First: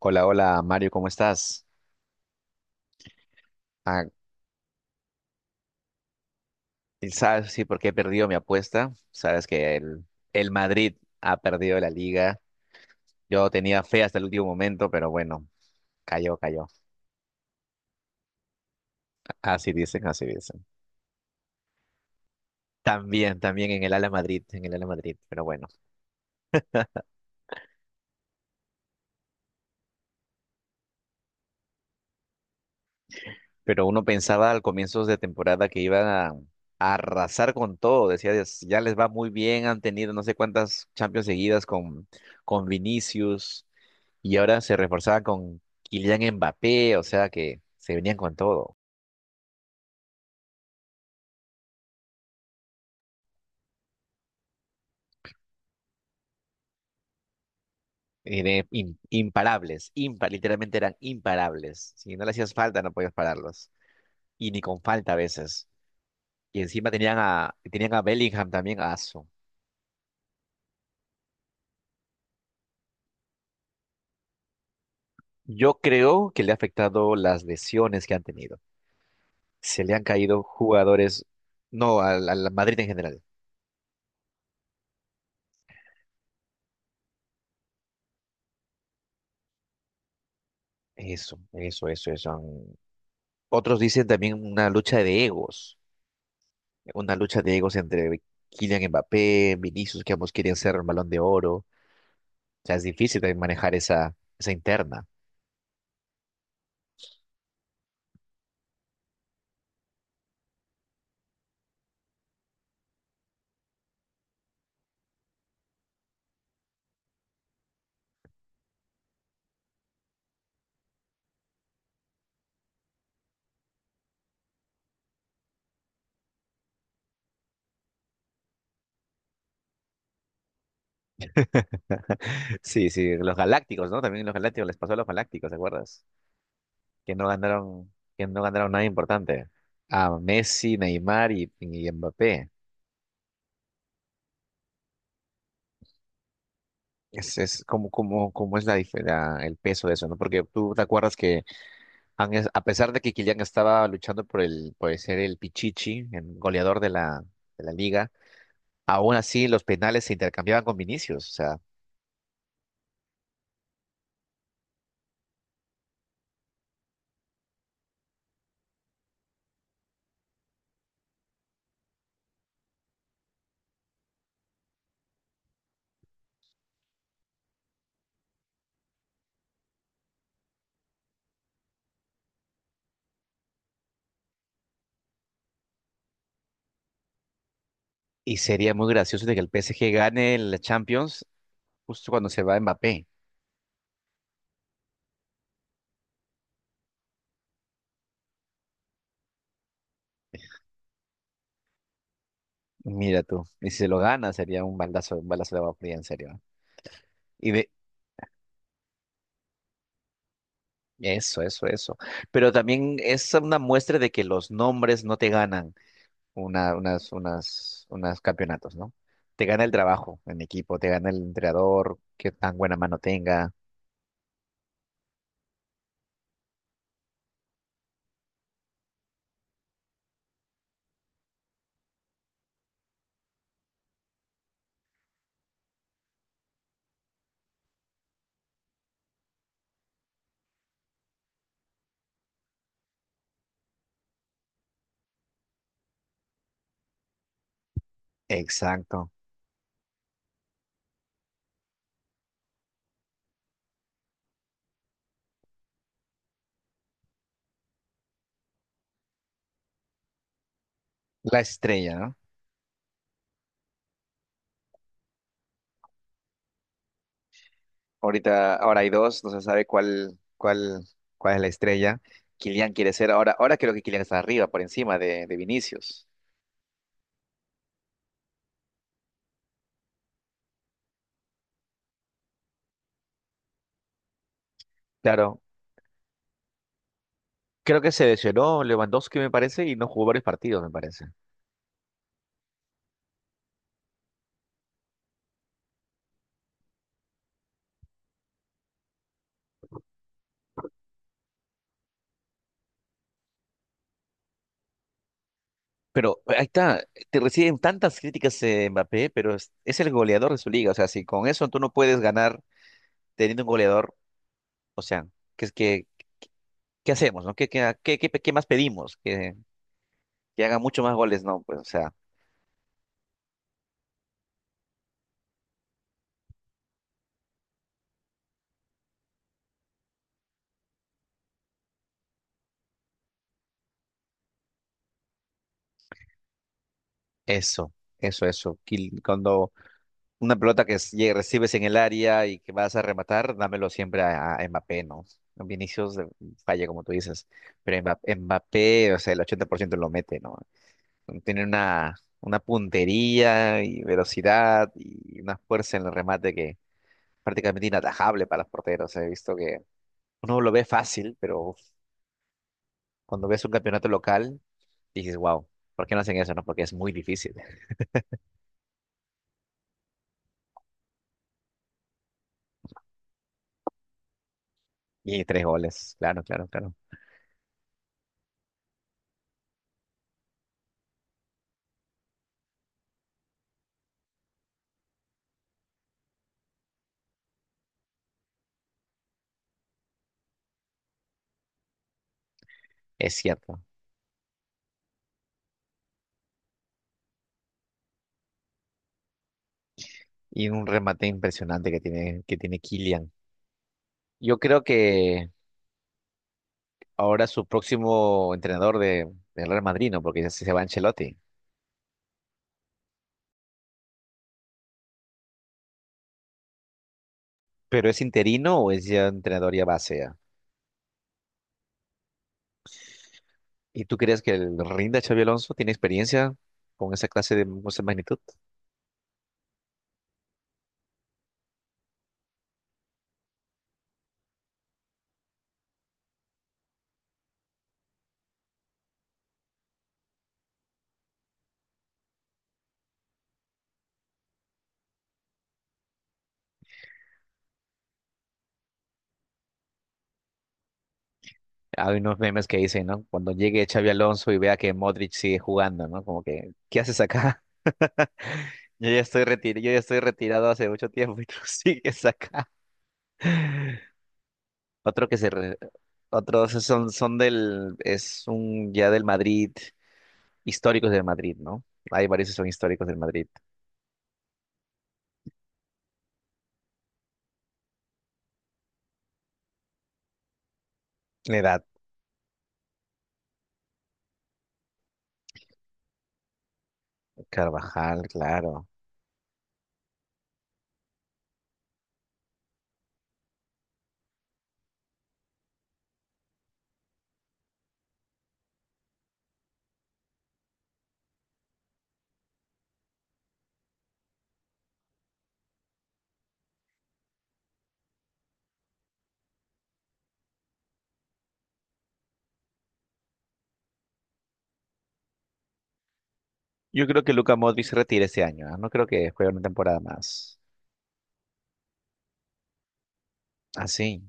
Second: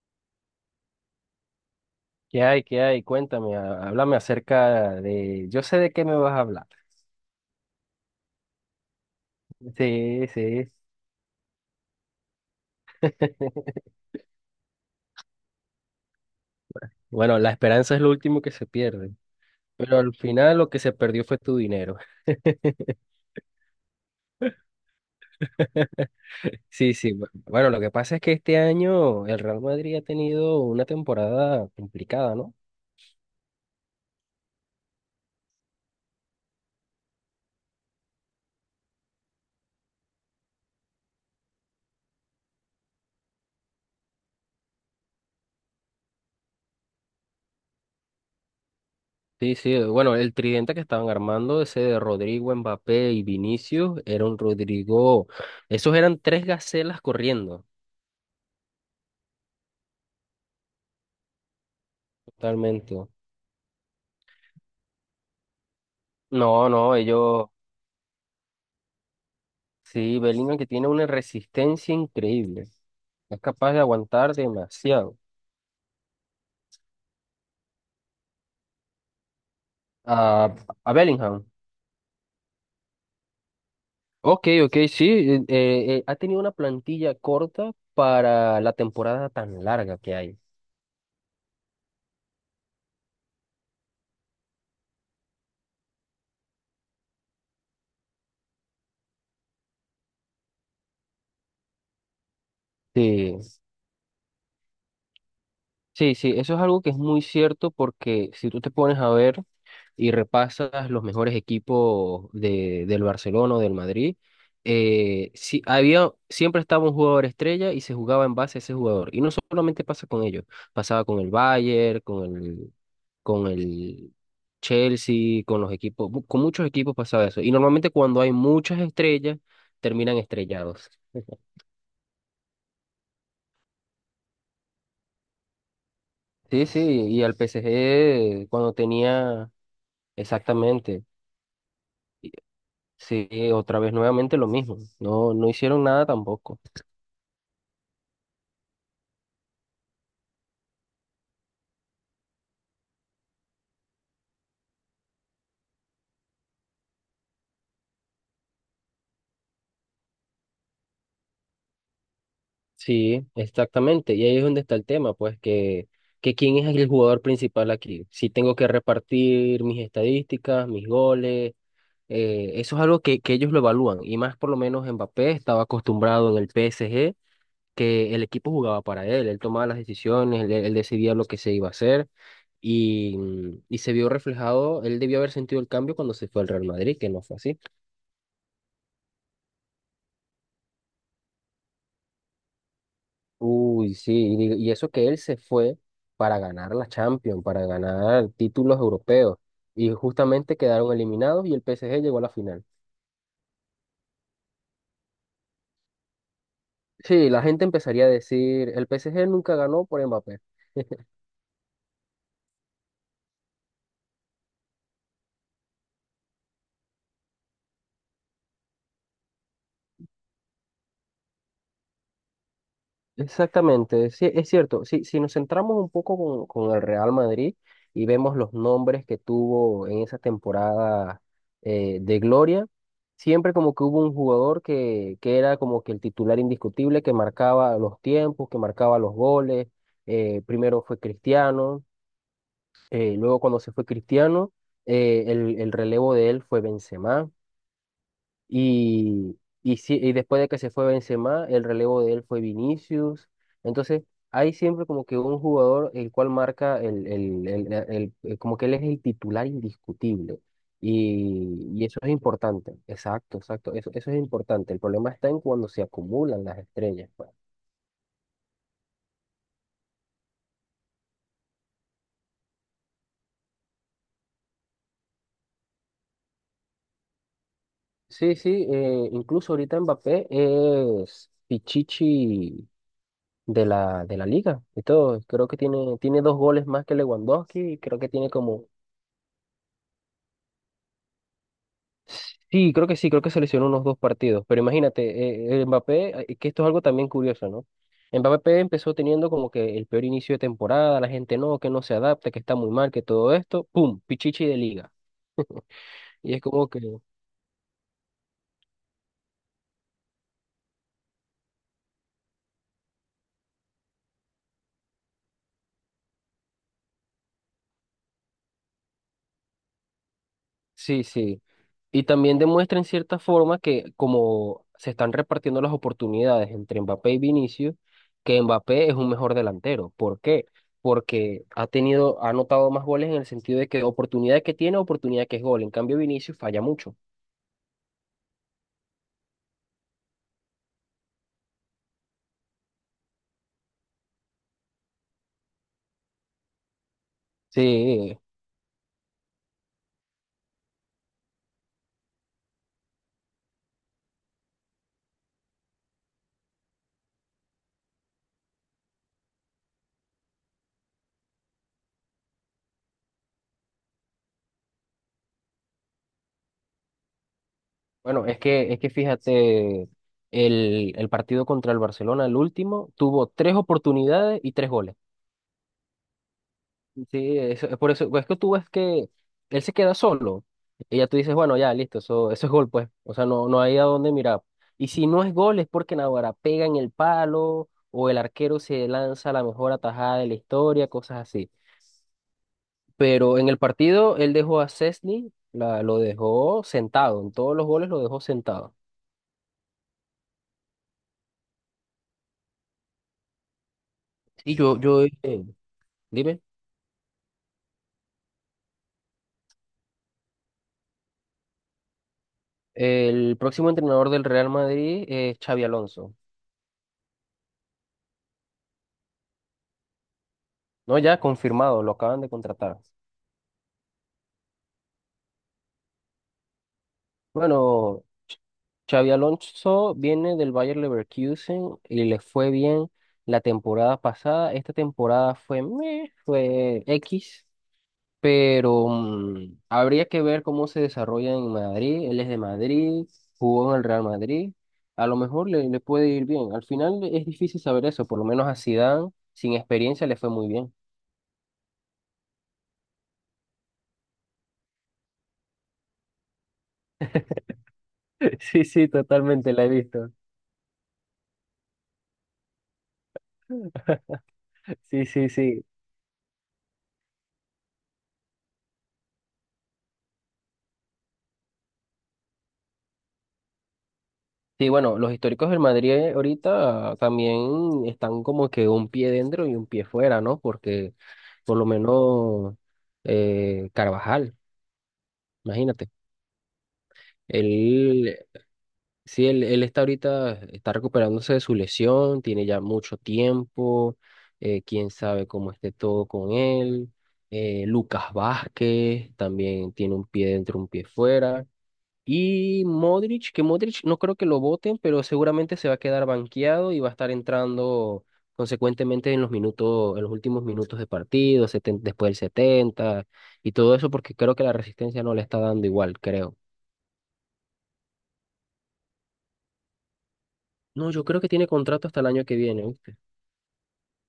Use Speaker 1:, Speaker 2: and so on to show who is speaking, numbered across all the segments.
Speaker 1: Hola, hola Mario, ¿cómo estás?
Speaker 2: ¿Qué hay? ¿Qué hay? Cuéntame,
Speaker 1: Ah,
Speaker 2: háblame acerca de... Yo sé de qué me vas a hablar.
Speaker 1: ¿y sabes por qué he perdido mi apuesta? Sabes que el,
Speaker 2: Sí,
Speaker 1: el
Speaker 2: sí.
Speaker 1: Madrid ha perdido la liga. Yo tenía fe hasta el último momento, pero bueno, cayó, cayó.
Speaker 2: Bueno, la esperanza es lo último que se pierde,
Speaker 1: Así
Speaker 2: pero
Speaker 1: dicen,
Speaker 2: al
Speaker 1: así
Speaker 2: final
Speaker 1: dicen.
Speaker 2: lo que se perdió fue tu dinero.
Speaker 1: También en el Ala Madrid, en el Ala Madrid, pero bueno.
Speaker 2: Sí, sí. Bueno, lo que pasa es que este año el Real Madrid ha tenido una temporada complicada, ¿no?
Speaker 1: Pero uno pensaba al comienzo de temporada que iban a arrasar con todo. Decía: "Dios, ya les va muy bien, han tenido no sé cuántas Champions seguidas con Vinicius. Y ahora se reforzaban con Kylian Mbappé, o sea que se venían con todo.
Speaker 2: Sí, sí. Bueno, el tridente que estaban armando, ese de Rodrigo, Mbappé y Vinicius, era un Rodrigo... Esos eran tres gacelas corriendo,
Speaker 1: Y de im- imparables, impa- literalmente eran imparables. Si no le hacías falta, no
Speaker 2: totalmente.
Speaker 1: podías pararlos. Y ni con falta a veces. Y
Speaker 2: No,
Speaker 1: encima
Speaker 2: no,
Speaker 1: tenían
Speaker 2: ellos...
Speaker 1: a, tenían a Bellingham también, a Asu".
Speaker 2: Sí, Bellingham que tiene una resistencia increíble. Es capaz de aguantar demasiado.
Speaker 1: Yo creo que le ha afectado las lesiones que han tenido. Se le han caído
Speaker 2: A, a
Speaker 1: jugadores,
Speaker 2: Bellingham.
Speaker 1: no, al Madrid en general.
Speaker 2: Ok, ok, sí. Ha tenido una plantilla corta para la temporada tan larga que hay.
Speaker 1: Eso, eso, eso, eso. han- Otros dicen también una lucha de egos. Entre Kylian Mbappé, Vinicius, que ambos querían ser el Balón de Oro. O sea, es difícil también
Speaker 2: Sí,
Speaker 1: manejar esa interna.
Speaker 2: sí, sí. Eso es algo que es muy cierto porque si tú te pones a ver. Y repasas los mejores equipos del Barcelona o del Madrid, sí, había, siempre estaba un jugador estrella y se jugaba en base a ese jugador. Y no solamente pasa con ellos, pasaba con el Bayern, con el Chelsea, con los equipos, con muchos equipos pasaba eso. Y normalmente cuando hay muchas estrellas, terminan estrellados.
Speaker 1: Sí, sí, los Galácticos, ¿no? También los Galácticos les pasó a los Galácticos, ¿te acuerdas?
Speaker 2: Sí, sí,
Speaker 1: Que
Speaker 2: y
Speaker 1: no
Speaker 2: al
Speaker 1: ganaron, que no
Speaker 2: PSG
Speaker 1: ganaron
Speaker 2: cuando
Speaker 1: nada importante.
Speaker 2: tenía
Speaker 1: A Messi,
Speaker 2: exactamente,
Speaker 1: Neymar y
Speaker 2: y-
Speaker 1: Mbappé.
Speaker 2: sí, otra vez nuevamente lo mismo, no, no hicieron nada tampoco.
Speaker 1: Es como, como, como es la, dif- la- El peso de eso, ¿no? Porque tú te acuerdas que a pesar de que Kylian estaba luchando por por ser el Pichichi, el goleador de de la liga. Aún así, los penales se intercambiaban con Vinicius. O sea,
Speaker 2: Sí, exactamente. Y ahí es donde está el tema, que quién es el jugador principal aquí. Si tengo que repartir mis estadísticas, mis goles, eso es algo que ellos lo evalúan. Y más por lo menos Mbappé estaba acostumbrado en el PSG que el equipo jugaba para él, él tomaba las decisiones, él decidía lo que se iba a hacer y, y se vio reflejado, él debió haber sentido el cambio cuando se fue al Real Madrid, que no fue así.
Speaker 1: y sería muy gracioso de que el PSG gane la Champions justo cuando se va Mbappé.
Speaker 2: Uy, sí, y, y eso que él se fue para ganar la Champions, para ganar títulos europeos, y justamente quedaron eliminados y el PSG llegó a la final.
Speaker 1: Mira tú, y si se lo gana sería un baldazo, un balazo de agua fría, en serio, ¿eh?
Speaker 2: Sí, la
Speaker 1: Y
Speaker 2: gente
Speaker 1: de
Speaker 2: empezaría a decir, el PSG nunca ganó por Mbappé.
Speaker 1: eso. Pero también es una muestra de que los nombres no te ganan una, unas, unas, unas campeonatos, ¿no? Te gana el trabajo en equipo, te gana el entrenador, qué tan buena mano tenga.
Speaker 2: Exactamente, sí, es cierto. Si, si nos centramos un poco con el Real Madrid y vemos los nombres que tuvo en esa temporada de gloria, siempre como que hubo un jugador que era como que el titular indiscutible, que marcaba los tiempos, que marcaba los goles. Primero fue Cristiano, luego cuando se fue Cristiano, el relevo de él fue Benzema.
Speaker 1: Exacto.
Speaker 2: Y, y, y después de que se fue Benzema, el relevo de él fue Vinicius. Entonces, hay siempre como que un jugador el cual marca como que él es el titular indiscutible.
Speaker 1: La
Speaker 2: Y
Speaker 1: estrella,
Speaker 2: eso es
Speaker 1: ¿no?
Speaker 2: importante. Exacto, exacto. Eso es importante. El problema está en cuando se acumulan las estrellas, pues.
Speaker 1: Ahora hay dos, no se sabe cuál es la estrella. Kylian quiere ser ahora creo que Kylian está arriba, por encima de Vinicius.
Speaker 2: Sí, sí, incluso ahorita Mbappé es Pichichi de la liga y todo.
Speaker 1: Claro,
Speaker 2: Creo que tiene dos goles más que Lewandowski, y
Speaker 1: creo que
Speaker 2: creo
Speaker 1: se
Speaker 2: que tiene como
Speaker 1: lesionó Lewandowski, me parece, y no jugó varios partidos, me parece.
Speaker 2: Sí, creo que se lesionó unos dos partidos, pero imagínate, el Mbappé, que esto es algo también curioso, ¿no? Mbappé empezó teniendo como que el peor inicio de temporada, la gente no, que no se adapta, que está muy mal, que todo esto, ¡pum!, pichichi de liga.
Speaker 1: Pero
Speaker 2: Y es
Speaker 1: ahí
Speaker 2: como que,
Speaker 1: está, te reciben tantas críticas, Mbappé, pero es el goleador de su liga. O sea, si con eso tú no puedes ganar teniendo un goleador, o sea, ¿qué, es que qué hacemos, no? Qué más pedimos? Que haga mucho más
Speaker 2: sí,
Speaker 1: goles? No,
Speaker 2: sí.
Speaker 1: pues, o sea,
Speaker 2: Y también demuestra en cierta forma que como se están repartiendo las oportunidades entre Mbappé y Vinicius, que Mbappé es un mejor delantero. ¿Por qué? Porque ha tenido, ha anotado más goles en el sentido de que oportunidad que tiene, oportunidad que es gol. En cambio, Vinicius falla mucho.
Speaker 1: eso, Cuando una pelota recibes en el área y que vas a rematar, dámelo siempre a Mbappé, ¿no? Vinicius falla, como tú dices, pero Mbappé,
Speaker 2: Sí,
Speaker 1: Mbappé, o sea, el 80% lo mete, ¿no? Tiene una puntería y velocidad y una fuerza en el remate que prácticamente inatajable para los porteros. He visto que uno lo ve fácil, pero cuando ves un campeonato local, dices, wow, ¿por qué no hacen eso, no? Porque es muy difícil.
Speaker 2: bueno, es que fíjate, el partido contra el Barcelona, el último, tuvo tres oportunidades y tres goles.
Speaker 1: Y tres goles, claro, claro, claro.
Speaker 2: Sí, eso, por eso, pues, es que tú ves que él se queda solo y ya tú dices, bueno, ya, listo, eso es gol, pues, o sea, no, no hay a dónde mirar. Y si no es gol es porque Naguará pega en el palo o el arquero se lanza la mejor atajada de la historia, cosas así.
Speaker 1: Es
Speaker 2: Pero en el
Speaker 1: cierto.
Speaker 2: partido él dejó a Szczęsny, la lo dejó sentado, en todos los goles lo dejó sentado.
Speaker 1: Y un remate impresionante que tiene Kylian. Yo
Speaker 2: Y
Speaker 1: creo
Speaker 2: yo, yo,
Speaker 1: que
Speaker 2: eh, Dime,
Speaker 1: ahora su próximo entrenador del Real Madrid, ¿no? Porque ya se va Ancelotti.
Speaker 2: el próximo entrenador del Real Madrid es Xavi Alonso,
Speaker 1: ¿Pero es interino o es ya entrenador ya base ya?
Speaker 2: ¿no? Ya confirmado, lo acaban de contratar.
Speaker 1: ¿Y tú crees que el rinda Xabi Alonso tiene experiencia con esa clase de con esa
Speaker 2: Bueno,
Speaker 1: magnitud?
Speaker 2: Xavi Alonso viene del Bayer Leverkusen y le fue bien la temporada pasada. Esta temporada fue meh, fue X, pero mm, habría que ver cómo se desarrolla en Madrid. Él es de Madrid, jugó en el Real Madrid. A lo mejor le puede ir bien. Al final es difícil saber eso, por lo menos a Zidane, sin experiencia, le fue muy bien.
Speaker 1: Hay unos memes que dicen, ¿no? Cuando llegue Xabi Alonso y vea que Modric sigue jugando, ¿no? Como que, ¿qué haces acá?
Speaker 2: Sí, sí,
Speaker 1: Yo ya estoy
Speaker 2: totalmente
Speaker 1: retirado,
Speaker 2: la he
Speaker 1: yo ya estoy
Speaker 2: visto.
Speaker 1: retirado hace mucho tiempo y tú sigues acá.
Speaker 2: Sí,
Speaker 1: Otro que se
Speaker 2: sí,
Speaker 1: re-
Speaker 2: sí.
Speaker 1: Otros son, es un ya del Madrid, históricos del Madrid, ¿no? Hay varios que son históricos del Madrid.
Speaker 2: Sí, bueno, los históricos del Madrid ahorita también están como que un pie dentro y un pie fuera, ¿no? Porque por
Speaker 1: Edad
Speaker 2: lo menos Carvajal, imagínate,
Speaker 1: Carvajal,
Speaker 2: él,
Speaker 1: claro.
Speaker 2: sí, él está ahorita, está recuperándose de su lesión, tiene ya mucho tiempo, quién sabe cómo esté todo con él. Lucas Vázquez también tiene un pie dentro, un pie fuera. Y Modric, que Modric no creo que lo voten, pero seguramente se va a quedar banqueado y va a estar entrando consecuentemente en los minutos, en los últimos minutos de partido, después del 70 y todo eso, porque creo que la resistencia no le está dando igual, creo.
Speaker 1: Yo creo que Luka Modric se retira este año, ¿ah? No creo que juegue una temporada más.
Speaker 2: No, yo creo que tiene contrato hasta el año que viene, ¿viste?
Speaker 1: Así.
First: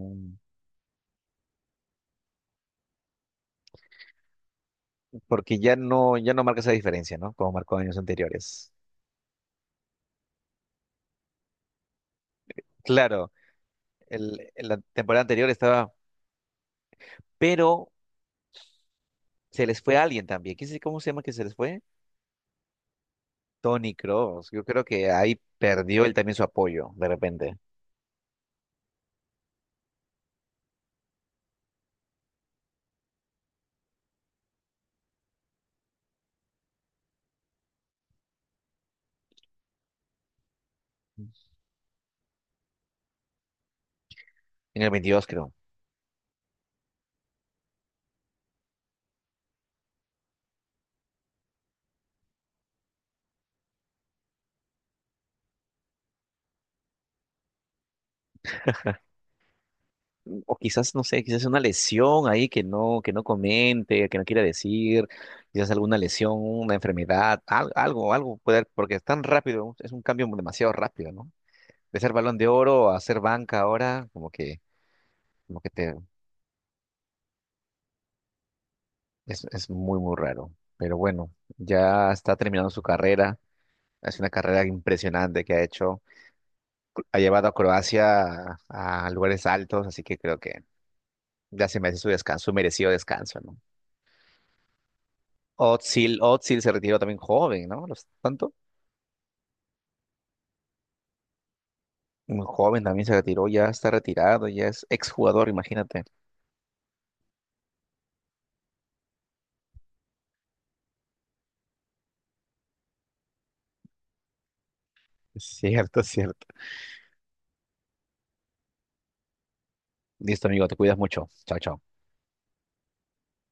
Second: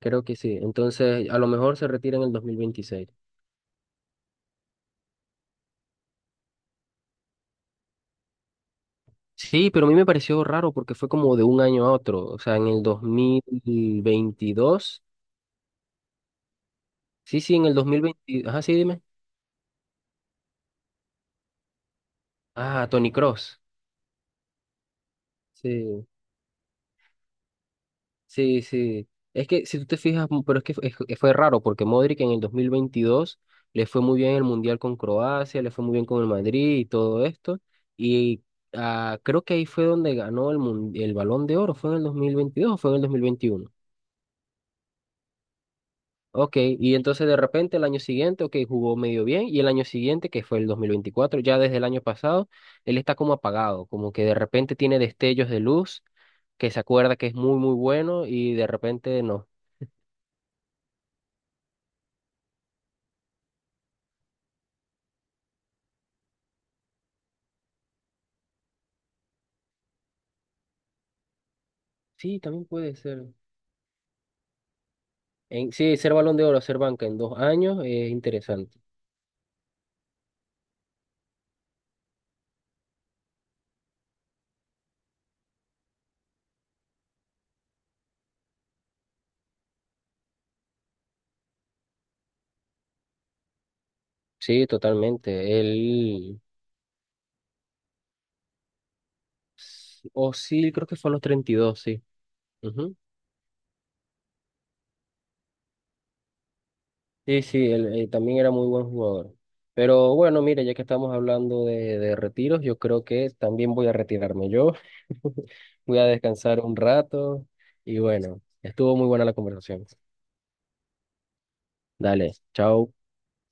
Speaker 2: Creo que sí. Entonces, a lo mejor se retira en el 2026.
Speaker 1: porque ya no, ya no marca esa diferencia, ¿no? Como marcó años anteriores.
Speaker 2: Sí, pero a mí me pareció raro porque fue como de un año a otro, o sea, en el dos
Speaker 1: Claro,
Speaker 2: mil
Speaker 1: el, en la
Speaker 2: veintidós
Speaker 1: temporada anterior estaba,
Speaker 2: Sí, sí, en el
Speaker 1: pero
Speaker 2: 2020. Ajá, sí, dime.
Speaker 1: se les fue alguien también. ¿Quién sabe cómo se llama que se les fue?
Speaker 2: Ah, Tony Cross.
Speaker 1: Tony Cross, yo creo que ahí perdió
Speaker 2: Sí,
Speaker 1: él también su apoyo, de repente.
Speaker 2: sí, sí. Es que si tú te fijas, m- pero es que f- es- fue raro porque Modric en el 2022 le fue muy bien el Mundial con Croacia, le fue muy bien con el Madrid y todo esto. Y ah, creo que ahí fue donde ganó el Balón de Oro, ¿fue en el 2022 o fue en el 2021?
Speaker 1: En el 22, creo.
Speaker 2: Ok, y entonces de repente el año siguiente, ok, jugó medio bien y el año siguiente, que fue el 2024 ya desde el año pasado, él está como apagado, como que de repente tiene destellos de luz que se acuerda que es muy muy bueno y de repente no.
Speaker 1: O quizás, no sé, quizás una lesión ahí que no comente, que no quiera decir, quizás alguna lesión, una enfermedad, algo, algo puede haber, porque es tan rápido, es un cambio demasiado rápido, ¿no? De ser balón
Speaker 2: Sí,
Speaker 1: de
Speaker 2: también
Speaker 1: oro
Speaker 2: puede
Speaker 1: a ser
Speaker 2: ser.
Speaker 1: banca ahora, como que
Speaker 2: En,
Speaker 1: te,
Speaker 2: sí, ser Balón de Oro, ser banca en 2 años es interesante.
Speaker 1: es muy, muy raro. Pero bueno, ya está terminando su carrera. Es una carrera impresionante que ha hecho. Ha llevado a Croacia a lugares altos, así que creo que ya se merece su descanso, su merecido descanso, ¿no?
Speaker 2: Sí, totalmente. Él,
Speaker 1: Özil se retiró también joven, ¿no? ¿Los- tanto?
Speaker 2: o sí, creo que fue a los 32 sí.
Speaker 1: Muy joven
Speaker 2: Ujú.
Speaker 1: también se retiró, ya está retirado, ya es exjugador, imagínate.
Speaker 2: Sí, sí, él, también era muy buen jugador. Pero bueno, mire, ya que estamos hablando de retiros, yo creo que también voy a retirarme yo. Voy
Speaker 1: Cierto,
Speaker 2: a
Speaker 1: cierto.
Speaker 2: descansar un rato y bueno, estuvo muy buena la conversación.
Speaker 1: Listo, amigo, te cuidas mucho. Chao, chao.
Speaker 2: Dale, chao.